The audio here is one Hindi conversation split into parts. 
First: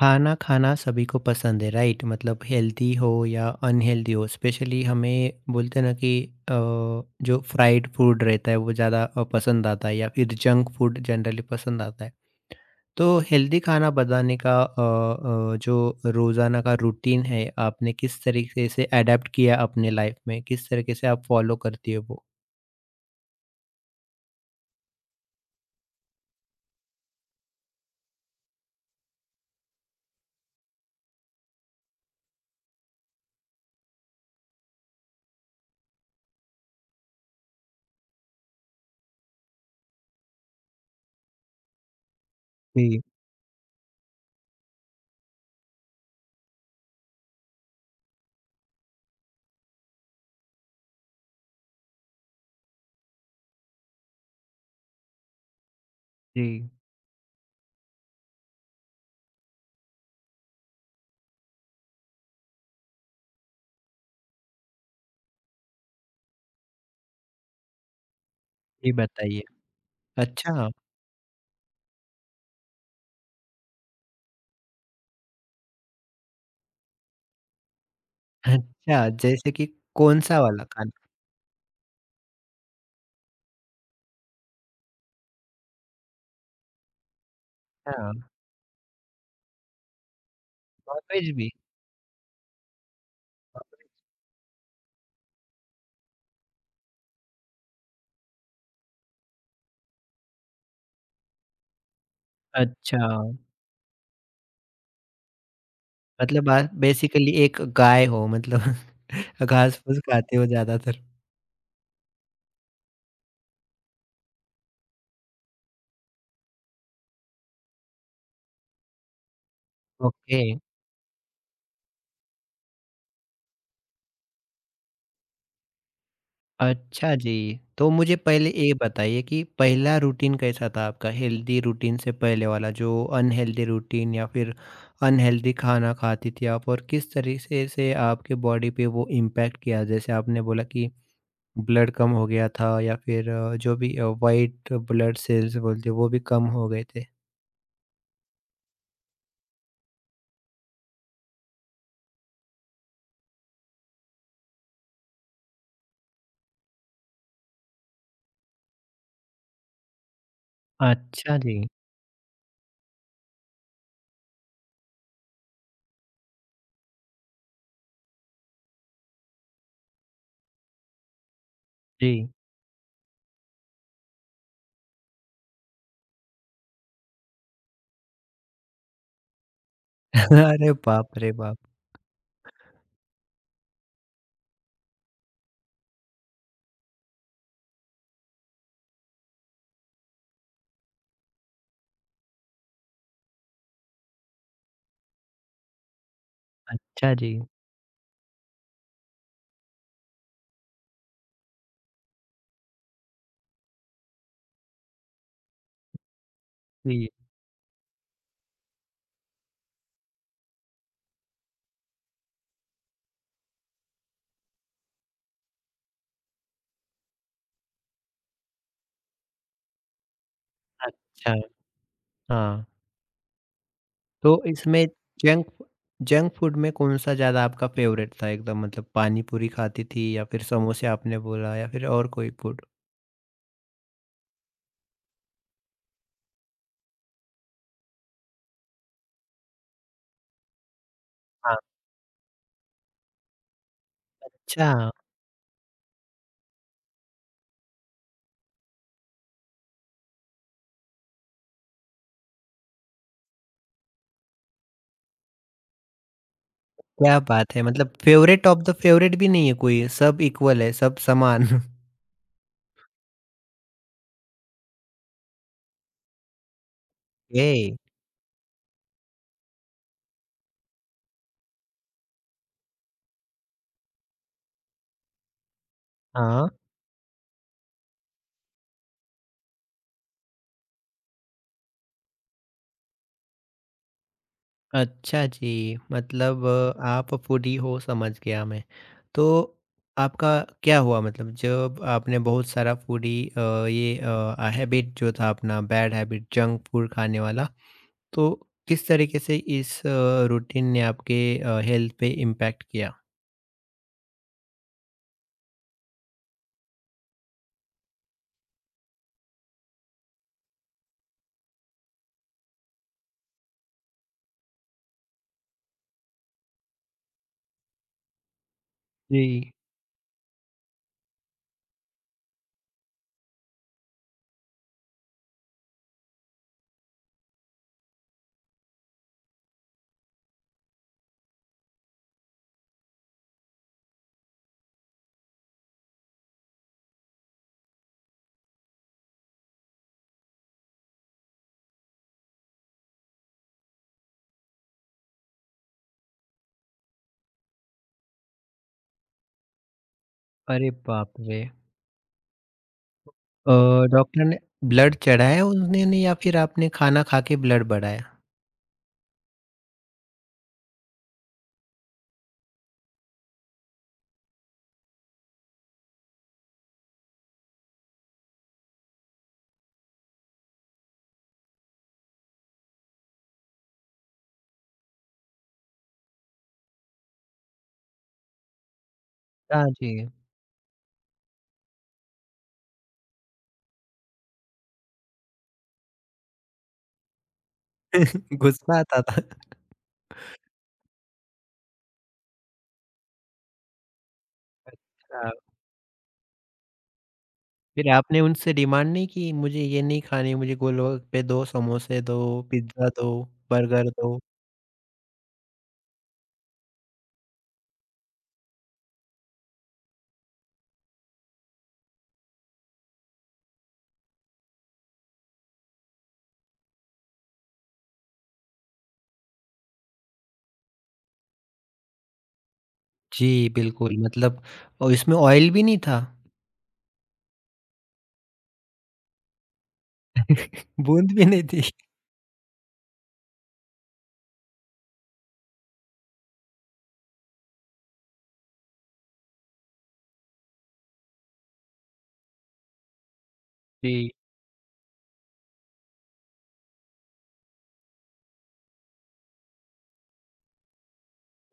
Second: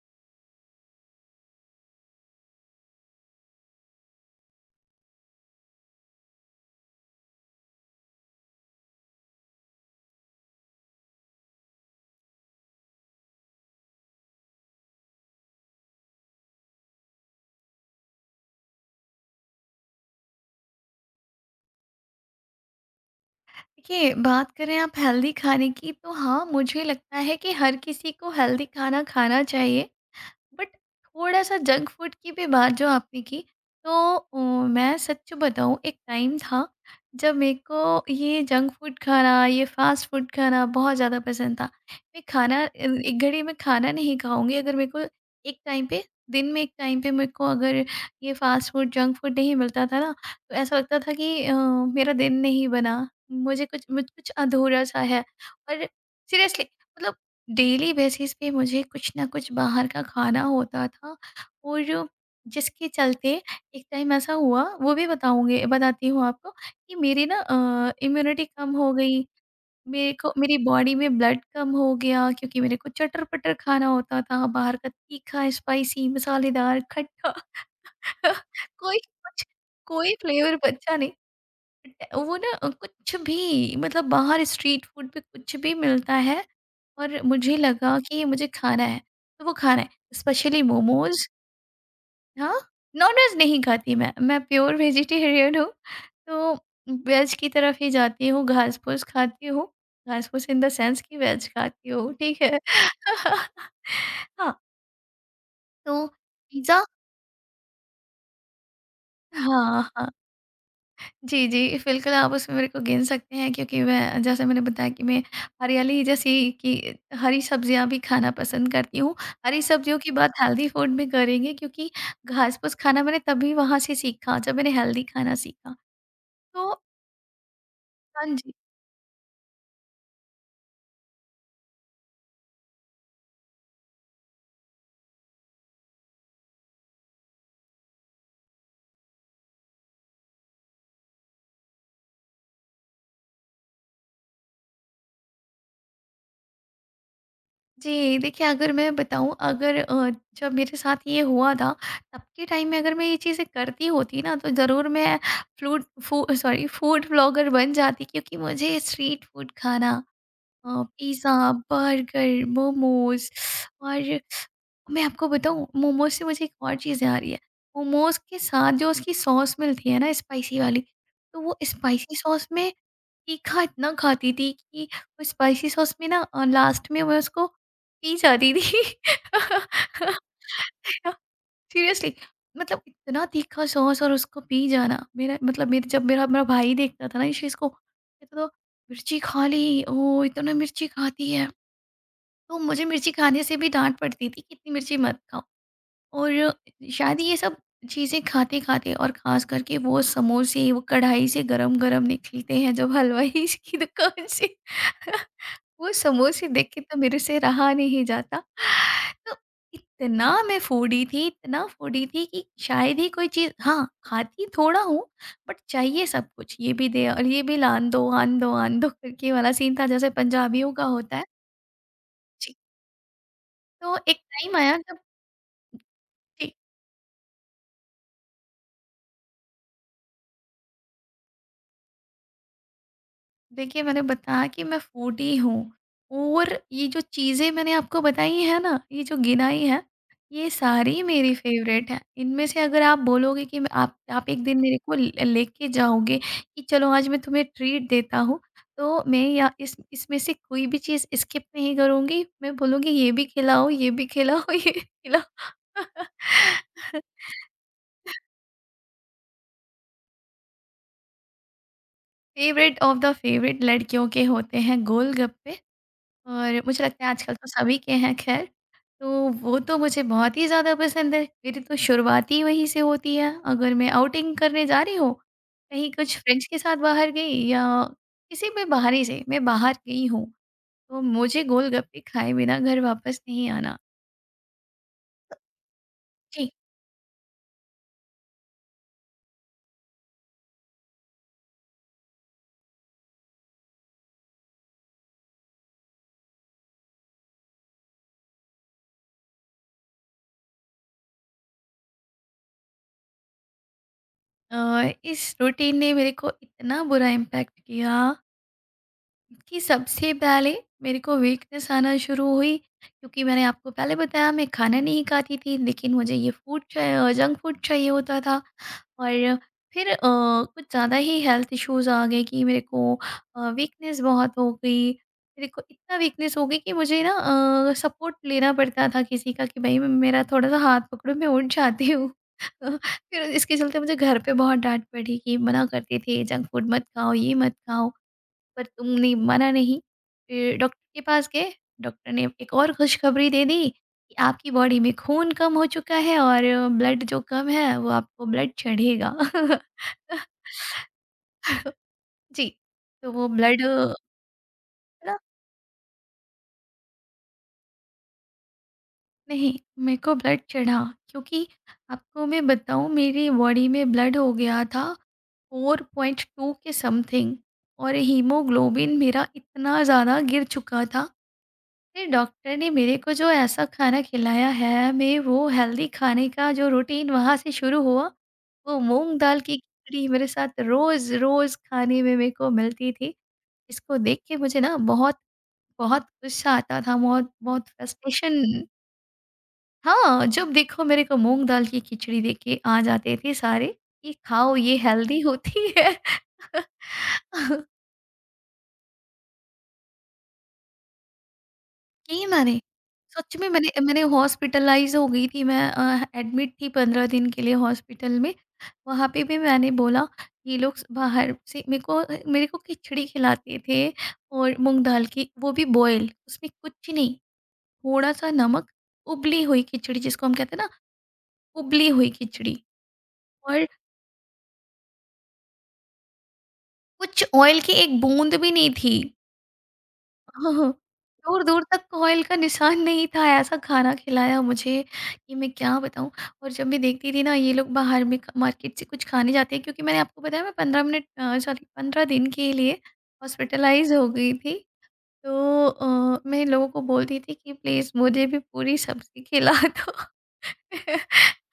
खाना खाना सभी को पसंद है, राइट? मतलब हेल्दी हो या अनहेल्दी हो, स्पेशली हमें बोलते हैं ना कि अ, जो फ्राइड फूड रहता है वो ज़्यादा पसंद आता है या फिर जंक फूड जनरली पसंद आता है। तो हेल्दी खाना बनाने का जो रोज़ाना का रूटीन है, आपने किस तरीके से अडेप्ट किया अपने लाइफ में, किस तरीके से आप फॉलो करती हो वो। देखिए, बात करें आप हेल्दी खाने की तो हाँ, मुझे लगता है कि हर किसी को हेल्दी खाना खाना चाहिए। बट थोड़ा सा जंक फूड की भी बात जो आपने की, तो अ, मैं सच बताऊँ, एक टाइम था जब मेरे को ये जंक फूड खाना, ये फास्ट फूड खाना बहुत ज़्यादा पसंद था। मैं खाना जी। एक घड़ी में खाना नहीं खाऊँगी अगर मेरे को एक टाइम पे, दिन में एक टाइम पे मेरे को अगर ये फास्ट फूड, जंक फूड नहीं मिलता था ना, तो ऐसा लगता था कि मेरा दिन नहीं बना। मुझ कुछ अधूरा-सा है। और सीरियसली जी। मतलब डेली बेसिस पे मुझे कुछ ना कुछ बाहर का खाना होता था। और जो जिसके चलते एक टाइम ऐसा हुआ, वो भी बताऊँगी बताती हूँ आपको कि मेरी ना इम्यूनिटी कम हो जी गई। बताइए। मेरे को मेरी अच्छा। बॉडी में ब्लड कम हो गया क्योंकि मेरे को चटर-पटर खाना होता था, बाहर का तीखा, स्पाइसी, मसालेदार, खट्टा। कोई अच्छा, कुछ जैसे कि कोई कौन सा फ्लेवर वाला खाना? बचा नहीं। वो ना कुछ भी, मतलब बाहर स्ट्रीट फूड पे कुछ भी मिलता है और मुझे लगा अच्छा, कि ये मुझे खाना है, तो वो खाना है। स्पेशली मोमोज़। नॉनवेज भी? हाँ, नॉन-वेज नहीं खाती मैं प्योर वेजिटेरियन हूँ, तो वेज की तरफ ही जाती हूँ, घास-फूस खाती हूँ। घास-फूस इन द सेंस कि वेज खाती हूँ, ठीक है। अच्छा, हाँ, तो मतलब आप पिज़्ज़ा। बेसिकली एक गाय हो मतलब हाँ, घास-फूस हाँ। खाते हो ज़्यादातर। जी, जी। बिल्कुल, आप उसमें मेरे को गिन सकते हैं क्योंकि मैं, जैसे मैंने बताया कि मैं हरियाली जैसी कि हरी सब्जियाँ भी खाना पसंद करती हूँ। हरी सब्जियों की बात ओके। हेल्दी फूड में करेंगे क्योंकि घास-फूस खाना मैंने तभी वहाँ से सीखा जब मैंने हेल्दी खाना सीखा। तो अच्छा जी। तो मुझे हाँ पहले जी। ये बताइए कि पहला रूटीन कैसा था आपका? हेल्दी रूटीन से पहले वाला जो अनहेल्दी रूटीन, या फिर अनहेल्दी खाना खाती थी आप, और किस तरीके से आपके बॉडी पे वो इम्पैक्ट किया? जैसे आपने बोला कि ब्लड कम हो गया था, या फिर जो भी व्हाइट ब्लड सेल्स बोलते हैं वो भी कम हो गए थे। जी, देखिए, अगर मैं बताऊँ, अगर अ, जब मेरे साथ ये हुआ था, तब के टाइम में अगर मैं ये चीज़ें करती होती ना, तो ज़रूर मैं फ्लूड फू सॉरी फूड ब्लॉगर बन जाती क्योंकि मुझे स्ट्रीट फूड खाना, अ, अच्छा पिज़्ज़ा, जी। बर्गर, मोमोज़। और मैं आपको बताऊँ, मोमोज़ से मुझे एक और चीज़ याद आ रही है। मोमोज़ के साथ जो उसकी सॉस मिलती है ना, स्पाइसी वाली, तो वो स्पाइसी जी। सॉस में तीखा इतना खाती थी कि वो स्पाइसी सॉस में ना लास्ट में मैं उसको पी जाती थी। अरे बाप रे बाप! सीरियसली, मतलब इतना तीखा सॉस और उसको पी जाना, मेरा मतलब, मेरे जब मेरा मेरा भाई देखता था ना इस चीज़ को, कहता था मिर्ची खा ली, ओ इतना मिर्ची खाती है। तो मुझे मिर्ची खाने से भी डांट पड़ती थी कि इतनी मिर्ची मत। और अच्छा शायद जी। ये सब चीज़ें खाते-खाते और ख़ास करके वो समोसे, वो कढ़ाई से गरम-गरम निकलते हैं जब हलवाई की दुकान से, वो समोसे देख के तो जी। मेरे से रहा नहीं जाता। तो इतना मैं फूडी थी, इतना फूडी थी कि शायद ही कोई चीज़, हाँ, खाती थोड़ा हूँ बट चाहिए सब कुछ। ये भी दे और ये भी लान दो, आन दो, आन दो करके वाला सीन था जैसे पंजाबियों का होता है। अच्छा। जी। हाँ। तो एक तो टाइम आया इसमें जब, जंक जंक जी। फूड में कौन-सा ज़्यादा आपका फ़ेवरेट था एकदम? मतलब पानी पूरी खाती थी या फिर समोसे आपने बोला, या फिर और कोई फूड? देखिए, मैंने बताया कि मैं फूडी हूँ और ये जो चीज़ें मैंने आपको बताई है ना, ये जो गिनाई है, ये सारी मेरी हाँ। फ़ेवरेट हैं। इनमें से अगर आप बोलोगे कि मैं, आप एक दिन अच्छा। मेरे को ल लेके जाओगे कि चलो आज मैं तुम्हें ट्रीट देता हूँ, तो मैं या इस इसमें से कोई भी चीज़ स्किप नहीं करूँगी। मैं बोलूँगी ये भी खिलाओ, ये भी खिलाओ। क्या बात है! मतलब फ़ेवरेट ऑफ द फ़ेवरेट भी नहीं है कोई, सब इक्वल है, सब समान। फ़ेवरेट ऑफ द फ़ेवरेट लड़कियों के होते हैं, गोलगप्पे। और मुझे लगता है आजकल तो ओके। सभी के हैं खैर। तो वो तो मुझे बहुत ही ज़्यादा पसंद है। मेरी तो शुरुआत ही वहीं से होती है। अगर मैं आउटिंग करने जा रही हूँ, कहीं कुछ फ्रेंड्स हाँ। के साथ बाहर गई या किसी भी बाहरी से मैं बाहर गई हूँ, तो मुझे गोलगप्पे खाए बिना घर वापस नहीं आना। अच्छा जी, मतलब जी। आप फूडी हो, समझ गया मैं। तो आपका क्या हुआ, मतलब जब आपने बहुत सारा फूडी ये हैबिट जो था, अपना बैड हैबिट जंक फूड खाने वाला, तो किस तरीके से इस रूटीन ने आपके हेल्थ पे इम्पैक्ट किया? इस रूटीन ने मेरे को इतना बुरा इम्पैक्ट किया कि सबसे पहले मेरे को वीकनेस आना शुरू हुई क्योंकि मैंने आपको पहले बताया मैं खाना नहीं खाती थी लेकिन मुझे ये फूड चाहिए, जंक फूड चाहिए होता था। और जी। फिर कुछ ज़्यादा ही हेल्थ इश्यूज आ गए कि मेरे को वीकनेस बहुत हो गई, मेरे को इतना वीकनेस हो गई कि मुझे ना सपोर्ट लेना पड़ता था किसी का, कि भाई मेरा थोड़ा सा हाथ पकड़ो, मैं उठ जाती हूँ। फिर इसके चलते मुझे घर पे बहुत डांट पड़ी कि मना करते थे जंक फूड मत खाओ, ये मत खाओ, पर तुमने माना नहीं। फिर डॉक्टर के पास गए, डॉक्टर ने एक और खुशखबरी दे दी कि आपकी बॉडी में खून कम हो चुका है और ब्लड जो कम है वो आपको ब्लड चढ़ेगा। अरे बाप रे! जी, तो वो अ, ब्लड डॉक्टर ने ब्लड चढ़ा, चढ़ाया उन्होंने, या फिर आपने खाना खा के ब्लड बढ़ाया? नहीं, मेरे को ब्लड चढ़ा क्योंकि आपको मैं बताऊँ मेरी बॉडी में ब्लड हो गया था 4.2 के समथिंग, और हीमोग्लोबिन मेरा इतना ज़्यादा गिर चुका था। फिर डॉक्टर ने मेरे को जो ऐसा खाना खिलाया है, मैं, वो हेल्दी खाने का जो रूटीन वहाँ से शुरू हुआ, वो मूँग दाल की हाँ खिचड़ी जी। मेरे साथ रोज़-रोज़ खाने में मेरे को मिलती थी। इसको देख के मुझे ना बहुत बहुत गुस्सा आता था, बहुत बहुत फ्रस्ट्रेशन। गुस्सा आता था। हाँ, जब देखो मेरे को मूँग दाल की खिचड़ी देख के आ जाते थे सारे कि खाओ, ये हेल्दी होती है। फिर आपने उनसे डिमांड नहीं की, मुझे ये नहीं खानी, मुझे गोलगप्पे दो, समोसे दो, की मैंने, पिज़्ज़ा दो, सच में मैंने बर्गर मैंने दो? हॉस्पिटलाइज़ हो गई थी, मैं एडमिट थी 15 दिन के लिए हॉस्पिटल में। वहाँ पे भी मैंने बोला, ये लोग बाहर से मेरे को खिचड़ी खिलाते थे, और मूँग दाल की, वो भी बॉयल, उसमें कुछ नहीं, थोड़ा-सा नमक, उबली हुई खिचड़ी जिसको हम कहते हैं ना, उबली हुई खिचड़ी। जी, और बिल्कुल मतलब और इसमें ऑयल भी नहीं था। कुछ ऑयल की एक बूँद भी नहीं थी। हाँ, बूँद भी नहीं दूर-दूर थी। तक ऑयल का निशान नहीं था, ऐसा खाना खिलाया मुझे कि मैं क्या बताऊँ। और जब मैं देखती थी ना ये लोग बाहर में क मार्केट से कुछ खाने जाते हैं, क्योंकि मैंने आपको बताया मैं 15 मिनट सॉरी 15 दिन के लिए हॉस्पिटलाइज़ हो जी। गई थी। तो मैं लोगों को बोलती थी कि प्लीज़ मुझे भी पूरी सब्ज़ी खिला दो।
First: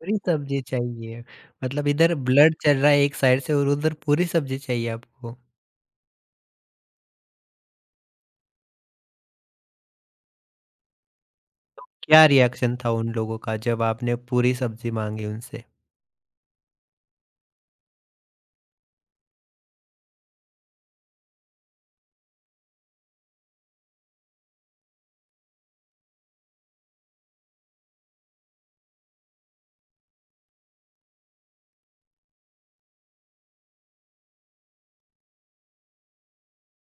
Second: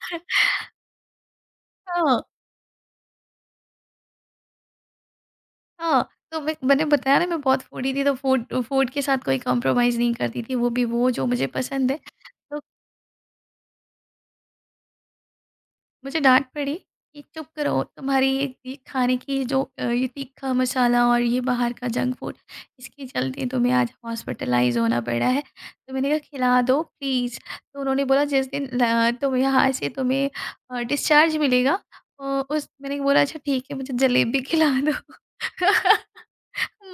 पूरी सब्ज़ी चाहिए, मतलब इधर हाँ, ब्लड चल रहा है एक साइड से और उधर पूरी सब्ज़ी चाहिए आपको। हाँ, तो मैं, मैंने बताया ना मैं बहुत फूडी थी तो फूड फूड के साथ कोई कॉम्प्रोमाइज़ नहीं करती थी, वो भी वो जो मुझे पसंद है। क्या तो रिएक्शन था उन लोगों का जब आपने पूरी सब्ज़ी माँगी उनसे? मुझे डाँट पड़ी कि चुप करो, तुम्हारी ये खाने की जो ये तीखा मसाला और ये बाहर का जंक फूड, इसके चलते तुम्हें आज हॉस्पिटलाइज होना पड़ा है। तो मैंने कहा खिला दो प्लीज़, तो उन्होंने बोला जिस दिन तुम यहाँ से तुम्हें डिस्चार्ज मिलेगा। अ, उस मैंने बोला अच्छा ठीक है, मुझे जलेबी खिला दो।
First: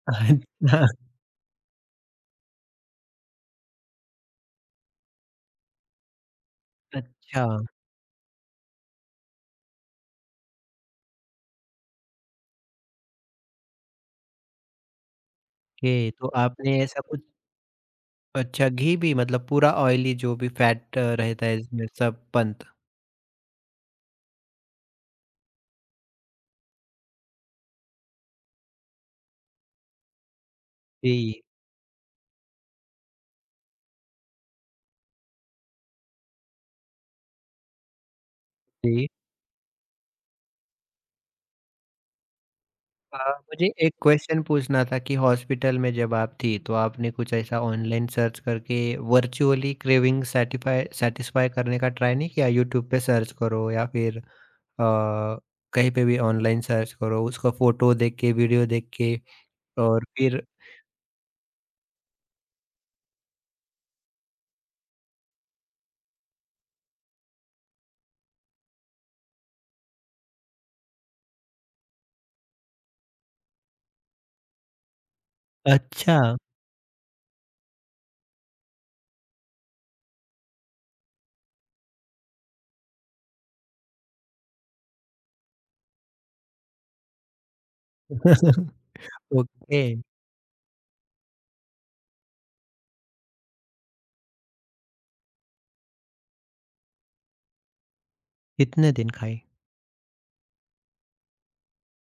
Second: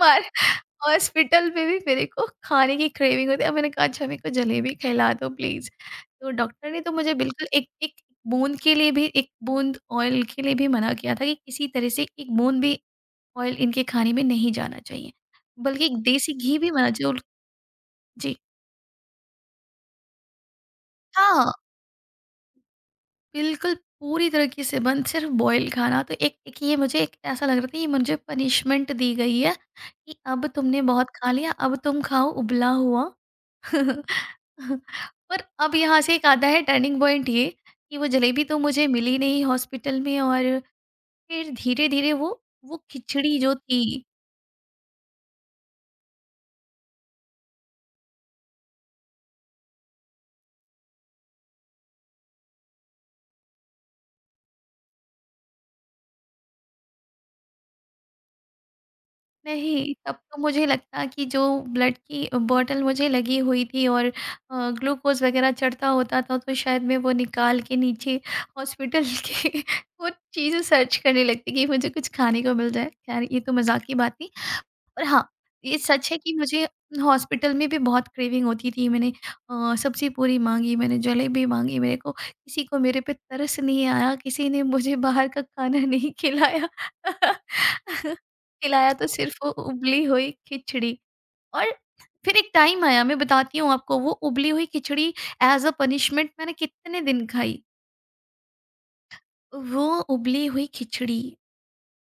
मार, अच्छा। हॉस्पिटल में भी मेरे को खाने की क्रेविंग होती है, अब मैंने कहा अच्छा मेरे को जलेबी खिला दो प्लीज तो डॉक्टर ने तो मुझे अच्छा। बिल्कुल एक एक बूंद के लिए भी, एक बूंद ऑयल के लिए भी मना किया था कि किसी तरह से एक बूंद भी ऑयल इनके खाने में नहीं जाना चाहिए, बल्कि एक ओके, तो देसी घी भी आपने मना, ऐसा जो, कुछ। जी अच्छा, घी भी? मतलब पूरा ऑयली जो भी फैट रहता हाँ, है इसमें सब बनता। बिल्कुल पूरी तरीके से बंद, सिर्फ बॉयल खाना। तो एक एक ये मुझे, एक ऐसा लग रहा था ये मुझे पनिशमेंट दी गई है कि अब तुमने बहुत खा जी। लिया, अब तुम खाओ उबला हुआ। और अब यहाँ से एक आता है टर्निंग पॉइंट, ये कि वो जलेबी तो मुझे जी। मिली नहीं हॉस्पिटल में। और फिर धीरे-धीरे वो खिचड़ी जो मुझे थी, एक क्वेश्चन पूछना था कि हॉस्पिटल में जब आप थी, तो आपने कुछ ऐसा ऑनलाइन सर्च करके वर्चुअली क्रेविंग सैटिफ़ाई सैटिस्फाई करने का ट्राई नहीं किया? यूट्यूब पे सर्च करो या फिर कहीं पे भी ऑनलाइन सर्च करो, उसका फ़ोटो देख के, वीडियो देख के, नहीं, और तब तो फिर। मुझे लगता कि जो ब्लड की बॉटल मुझे लगी हुई थी और ग्लूकोज़ वगैरह चढ़ता होता था, तो शायद मैं वो निकाल के नीचे हॉस्पिटल के वो चीज़ें सर्च करने लगती कि मुझे कुछ खाने को मिल जाए। खैर, ये तो मज़ाक की बात थी। और हाँ, ये सच है अच्छा। कि मुझे हॉस्पिटल में भी बहुत क्रेविंग होती थी। मैंने सब्ज़ी पूरी माँगी, मैंने जलेबी माँगी, मेरे को, किसी को मेरे पे तरस नहीं आया, किसी ने मुझे बाहर का खाना नहीं खिलाया। खिलाया तो सिर्फ़ वो ओके। उबली हुई खिचड़ी। और फिर एक टाइम आया, मैं बताती हूँ आपको, वो उबली हुई खिचड़ी एज़ अ पनिशमेंट मैंने कितने दिन खाई। कितने दिन खाई? वो उबली हुई खिचड़ी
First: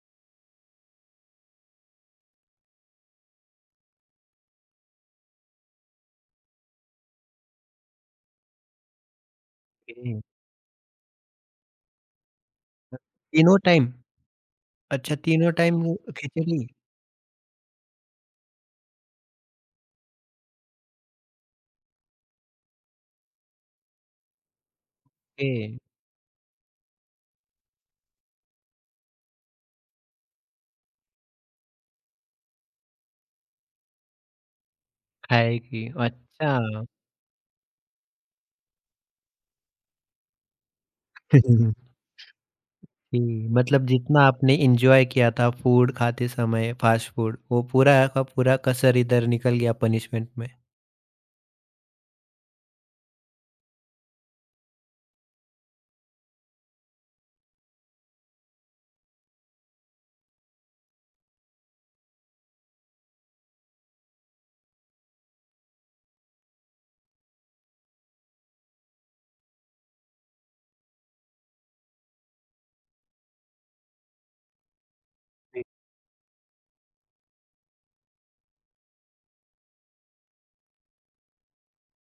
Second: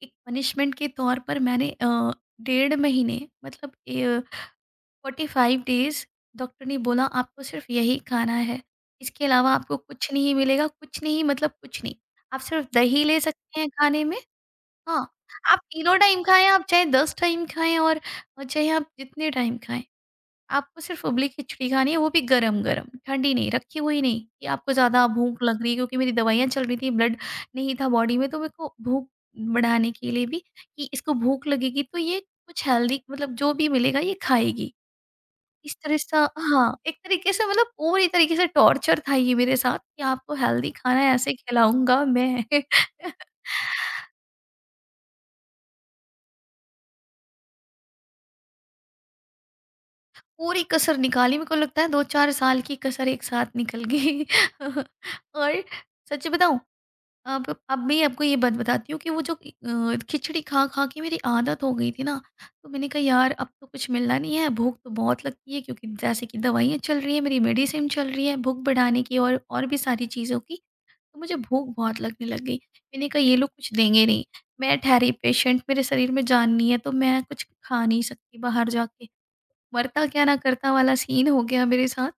एक पनिशमेंट के तौर पर मैंने डेढ़ महीने, मतलब ए 45 डेज़, डॉक्टर ने बोला आपको सिर्फ यही खाना है। इसके अलावा आपको कुछ ओके, नहीं मिलेगा, कुछ नहीं मतलब कुछ नहीं। आप सिर्फ दही ले तीनों सकते हैं टाइम? खाने में। हाँ, अच्छा, तीनों आप टाइम तीनों टाइम खाएँ, आप खिचड़ी? चाहे 10 टाइम खाएँ, और चाहे आप जितने टाइम खाएँ। आपको सिर्फ उबली खिचड़ी खानी है, वो भी गरम-गरम, ठंडी नहीं, रखी हुई नहीं, कि आपको ज़्यादा भूख लग रही है, ओके। क्योंकि मेरी दवाइयाँ चल रही थी, ब्लड नहीं था बॉडी में, तो मेरे को भूख बढ़ाने के लिए भी, कि इसको भूख लगेगी तो ये कुछ हेल्दी, मतलब जो भी मिलेगा ये खाएगी। इस खाएगी, तरह सा, हाँ, अच्छा। एक तरीके से, मतलब पूरी तरीके से टॉर्चर था ये मेरे साथ कि आपको हेल्दी खाना ऐसे खिलाऊँगा मैं। जी, मतलब जितना आपने एन्जॉय किया था फूड खाते समय फास्ट फूड, वो पूरा का पूरा कसर इधर निकल गया पनिशमेंट में। पूरी कसर निकाली, मेरे को लगता है 2-4 साल की कसर एक साथ निकल गई। और सच बताऊँ। अब मैं आपको ये बात बताती हूँ कि वो जो खिचड़ी खा-खा के मेरी आदत हो गई थी ना, तो मैंने कहा यार अब तो कुछ मिलना नहीं है, भूख तो बहुत लगती है क्योंकि जैसे कि दवाइयाँ चल रही हैं, मेरी मेडिसिन चल रही है, भूख बढ़ाने की और भी सारी चीज़ों की। तो मुझे भूख बहुत लगने लग गई। मैंने कहा ये लोग कुछ देंगे नहीं। मैं ठहरी पेशेंट, मेरे शरीर में जान नहीं है तो मैं कुछ खा नहीं सकती बाहर जाके। मरता क्या ना करता वाला सीन हो गया मेरे साथ।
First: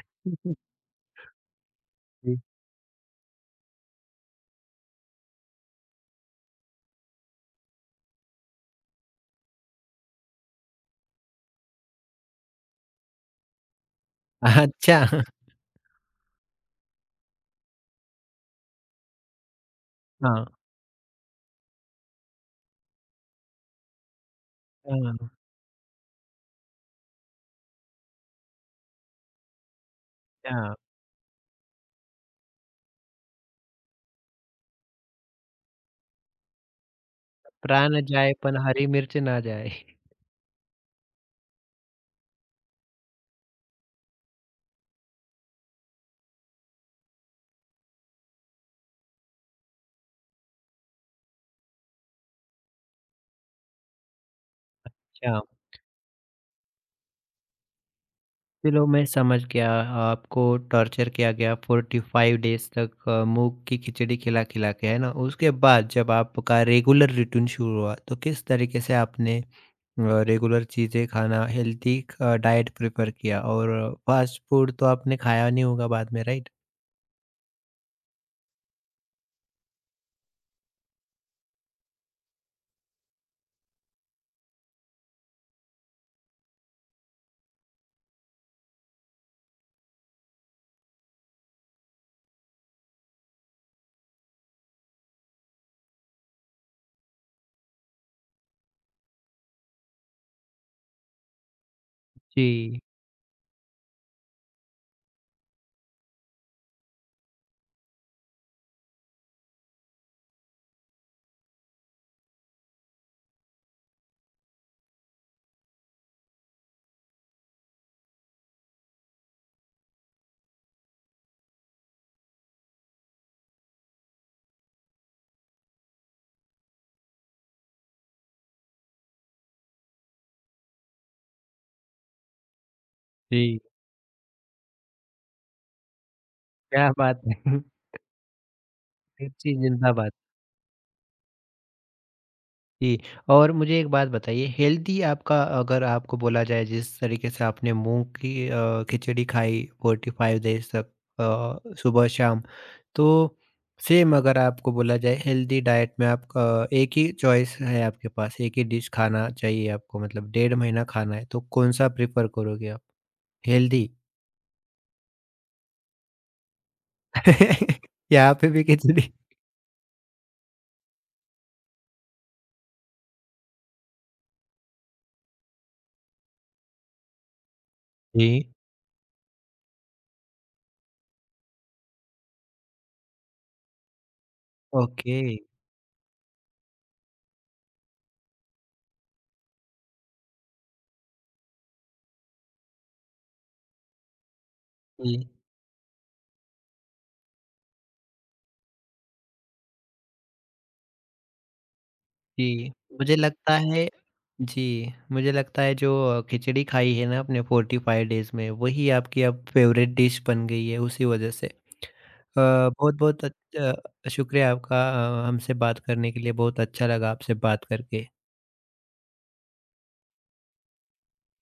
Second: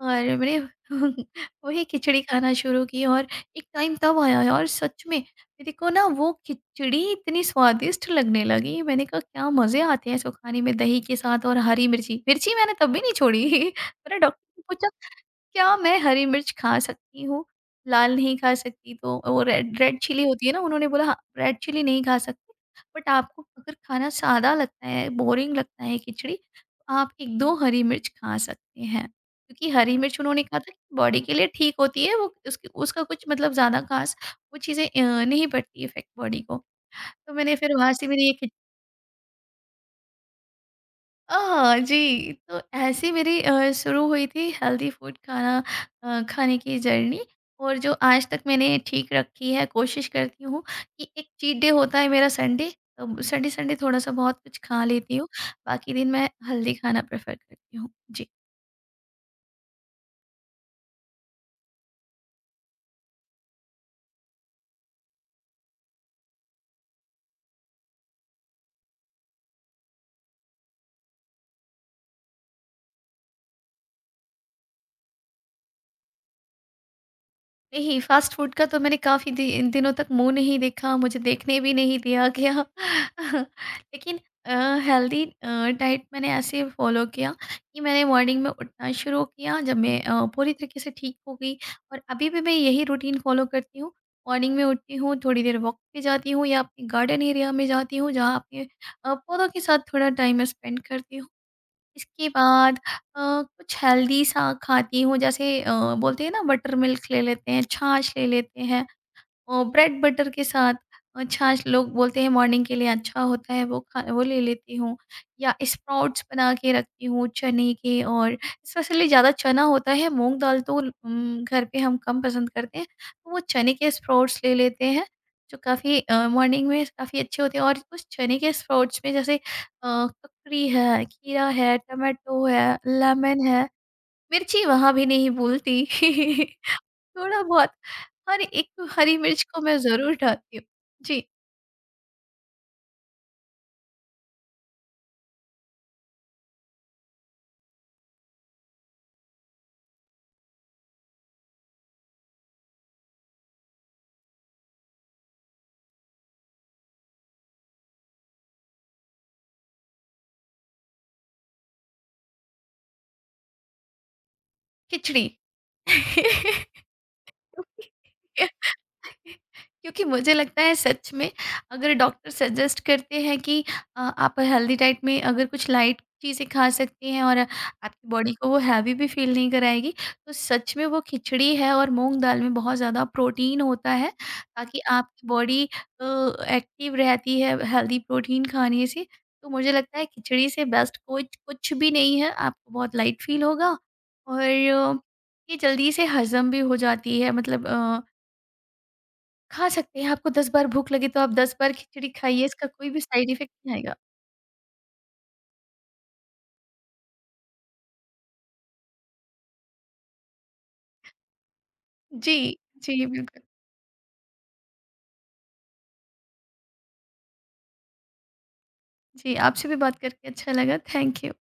और मैंने वही खिचड़ी जी। खाना शुरू की। और एक टाइम तब आया, यार सच में मेरे को ना वो खिचड़ी इतनी स्वादिष्ट लगने लगी। मैंने कहा क्या मज़े आते हैं इसको खाने में दही के साथ। और हरी मिर्ची, मैंने तब भी नहीं छोड़ी। मैंने डॉक्टर से पूछा अच्छा। क्या मैं हरी मिर्च खा सकती हूँ, लाल नहीं खा सकती तो वो रेड, चिली हाँ। होती है ना। उन्होंने बोला हाँ, रेड चिली नहीं खा सकते, बट आपको अगर खाना सादा लगता है, हाँ। बोरिंग लगता है खिचड़ी, तो आप एक दो हरी मिर्च खा सकते हैं क्योंकि हरी मिर्च उन्होंने कहा था अच्छा। कि बॉडी के लिए ठीक होती है। वो उसकी उसका कुछ मतलब ज़्यादा ख़ास वो चीज़ें नहीं पड़ती इफ़ेक्ट बॉडी को। तो मैंने फिर वहाँ प्राण से मेरी ये जाए खि पर हरी मिर्च ना जाए। जी, तो ऐसे मेरी शुरू हुई थी हेल्दी फूड खाना खाने की जर्नी। और जो आज तक मैंने ठीक रखी है, कोशिश करती हूँ कि एक चीट डे होता है मेरा संडे। संडे-संडे थोड़ा-सा बहुत कुछ खा लेती हूँ, अच्छा, बाकी दिन मैं हेल्दी खाना प्रेफ़र करती हूँ। जी। चलो मैं समझ गया आपको टॉर्चर किया गया 45 डेज़ तक मूँग की खिचड़ी खिला-खिला के, है ना? उसके बाद जब आपका रेगुलर रूटीन शुरू हुआ, तो किस तरीके से आपने रेगुलर चीज़ें खाना, हेल्दी डाइट प्रेफर किया? और फास्ट फूड तो आपने खाया नहीं होगा बाद में, राइट? नहीं, फ़ास्ट फ़ूड का तो मैंने काफ़ी दि इन दिनों तक मुँह नहीं देखा, मुझे देखने भी नहीं दिया गया। लेकिन अ, हेल्दी डाइट मैंने ऐसे फ़ॉलो किया कि मैंने मॉर्निंग में उठना शुरू किया जब मैं पूरी तरीके से ठीक हो गई। और अभी भी मैं यही रूटीन फ़ॉलो करती हूँ। मॉर्निंग में उठती हूँ, थोड़ी देर वॉक पे जाती हूँ या अपने गार्डन एरिया में जाती हूँ, जहाँ अपने पौधों के साथ थोड़ा टाइम स्पेंड करती हूँ। इसके बाद जी। कुछ हेल्दी सा खाती हूँ। जैसे बोलते हैं ना बटर मिल्क ले लेते हैं, छाछ ले लेते हैं ब्रेड बटर के साथ। छाछ लोग बोलते हैं मॉर्निंग के लिए अच्छा होता है, वो खा वो ले लेती हूँ। या स्प्राउट्स बना के रखती हूँ चने के। और स्पेशली ज़्यादा चना होता है, मूंग दाल तो घर पे हम कम पसंद करते हैं, तो वो चने के स्प्राउट्स ले लेते हैं जो काफ़ी मॉर्निंग में काफ़ी अच्छे होते हैं। और उस चने के स्प्राउट्स में जैसे ककड़ी है, खीरा है, टमाटो है, लेमन जी। है, मिर्ची वहाँ भी नहीं भूलती। क्या बात है! थोड़ा बहुत, हर एक हरी मिर्च मिर्ची को मैं जिंदाबाद। ज़रूर डालती हूँ। जी, जी। और मुझे एक बात बताइए, हेल्दी आपका अगर आपको बोला जाए जिस तरीके से आपने मूँग की खिचड़ी खाई 45 डेज़ तक, सुबह-शाम, तो सेम अगर आपको बोला जाए हेल्दी डाइट में, आप एक ही चॉइस है आपके पास, एक ही डिश खाना चाहिए आपको, मतलब 1.5 महीना खाना है, तो कौन-सा प्रेफ़र करोगे आप? हेल्दी? खिचड़ी। यहाँ पे भी खिचड़ी? क्योंकि मुझे लगता है सच में अगर डॉक्टर सजेस्ट करते हैं कि आप हेल्दी डाइट में अगर कुछ लाइट चीज़ें खा सकते हैं और आपकी जी। बॉडी को वो हैवी भी फील नहीं कराएगी, तो सच में वो खिचड़ी है। और मूंग दाल में बहुत ज़्यादा प्रोटीन होता है, ताकि ओके। आपकी बॉडी एक्टिव रहती है हेल्दी प्रोटीन खाने से। तो मुझे लगता है खिचड़ी से बेस्ट कुछ कुछ भी नहीं है, आपको बहुत लाइट फील होगा। और जी। ये जल्दी से हजम भी हो जाती है। मतलब खा सकते हैं, आपको 10 बार भूख लगी तो आप 10 बार खिचड़ी खाइए, इसका जी, कोई भी मुझे साइड इफ़ेक्ट लगता नहीं है आएगा। जी, मुझे लगता है जो खिचड़ी खाई है ना आपने 45 डेज़ में, वही आपकी अब फ़ेवरेट डिश बन गई है उसी वजह से। जी, जी, बहुत-बहुत बिल्कुल। शुक्रिया आपका हमसे बात करने के लिए, बहुत अच्छा लगा आपसे बात करके। जी, आपसे भी बात करके अच्छा लगा। Thank you.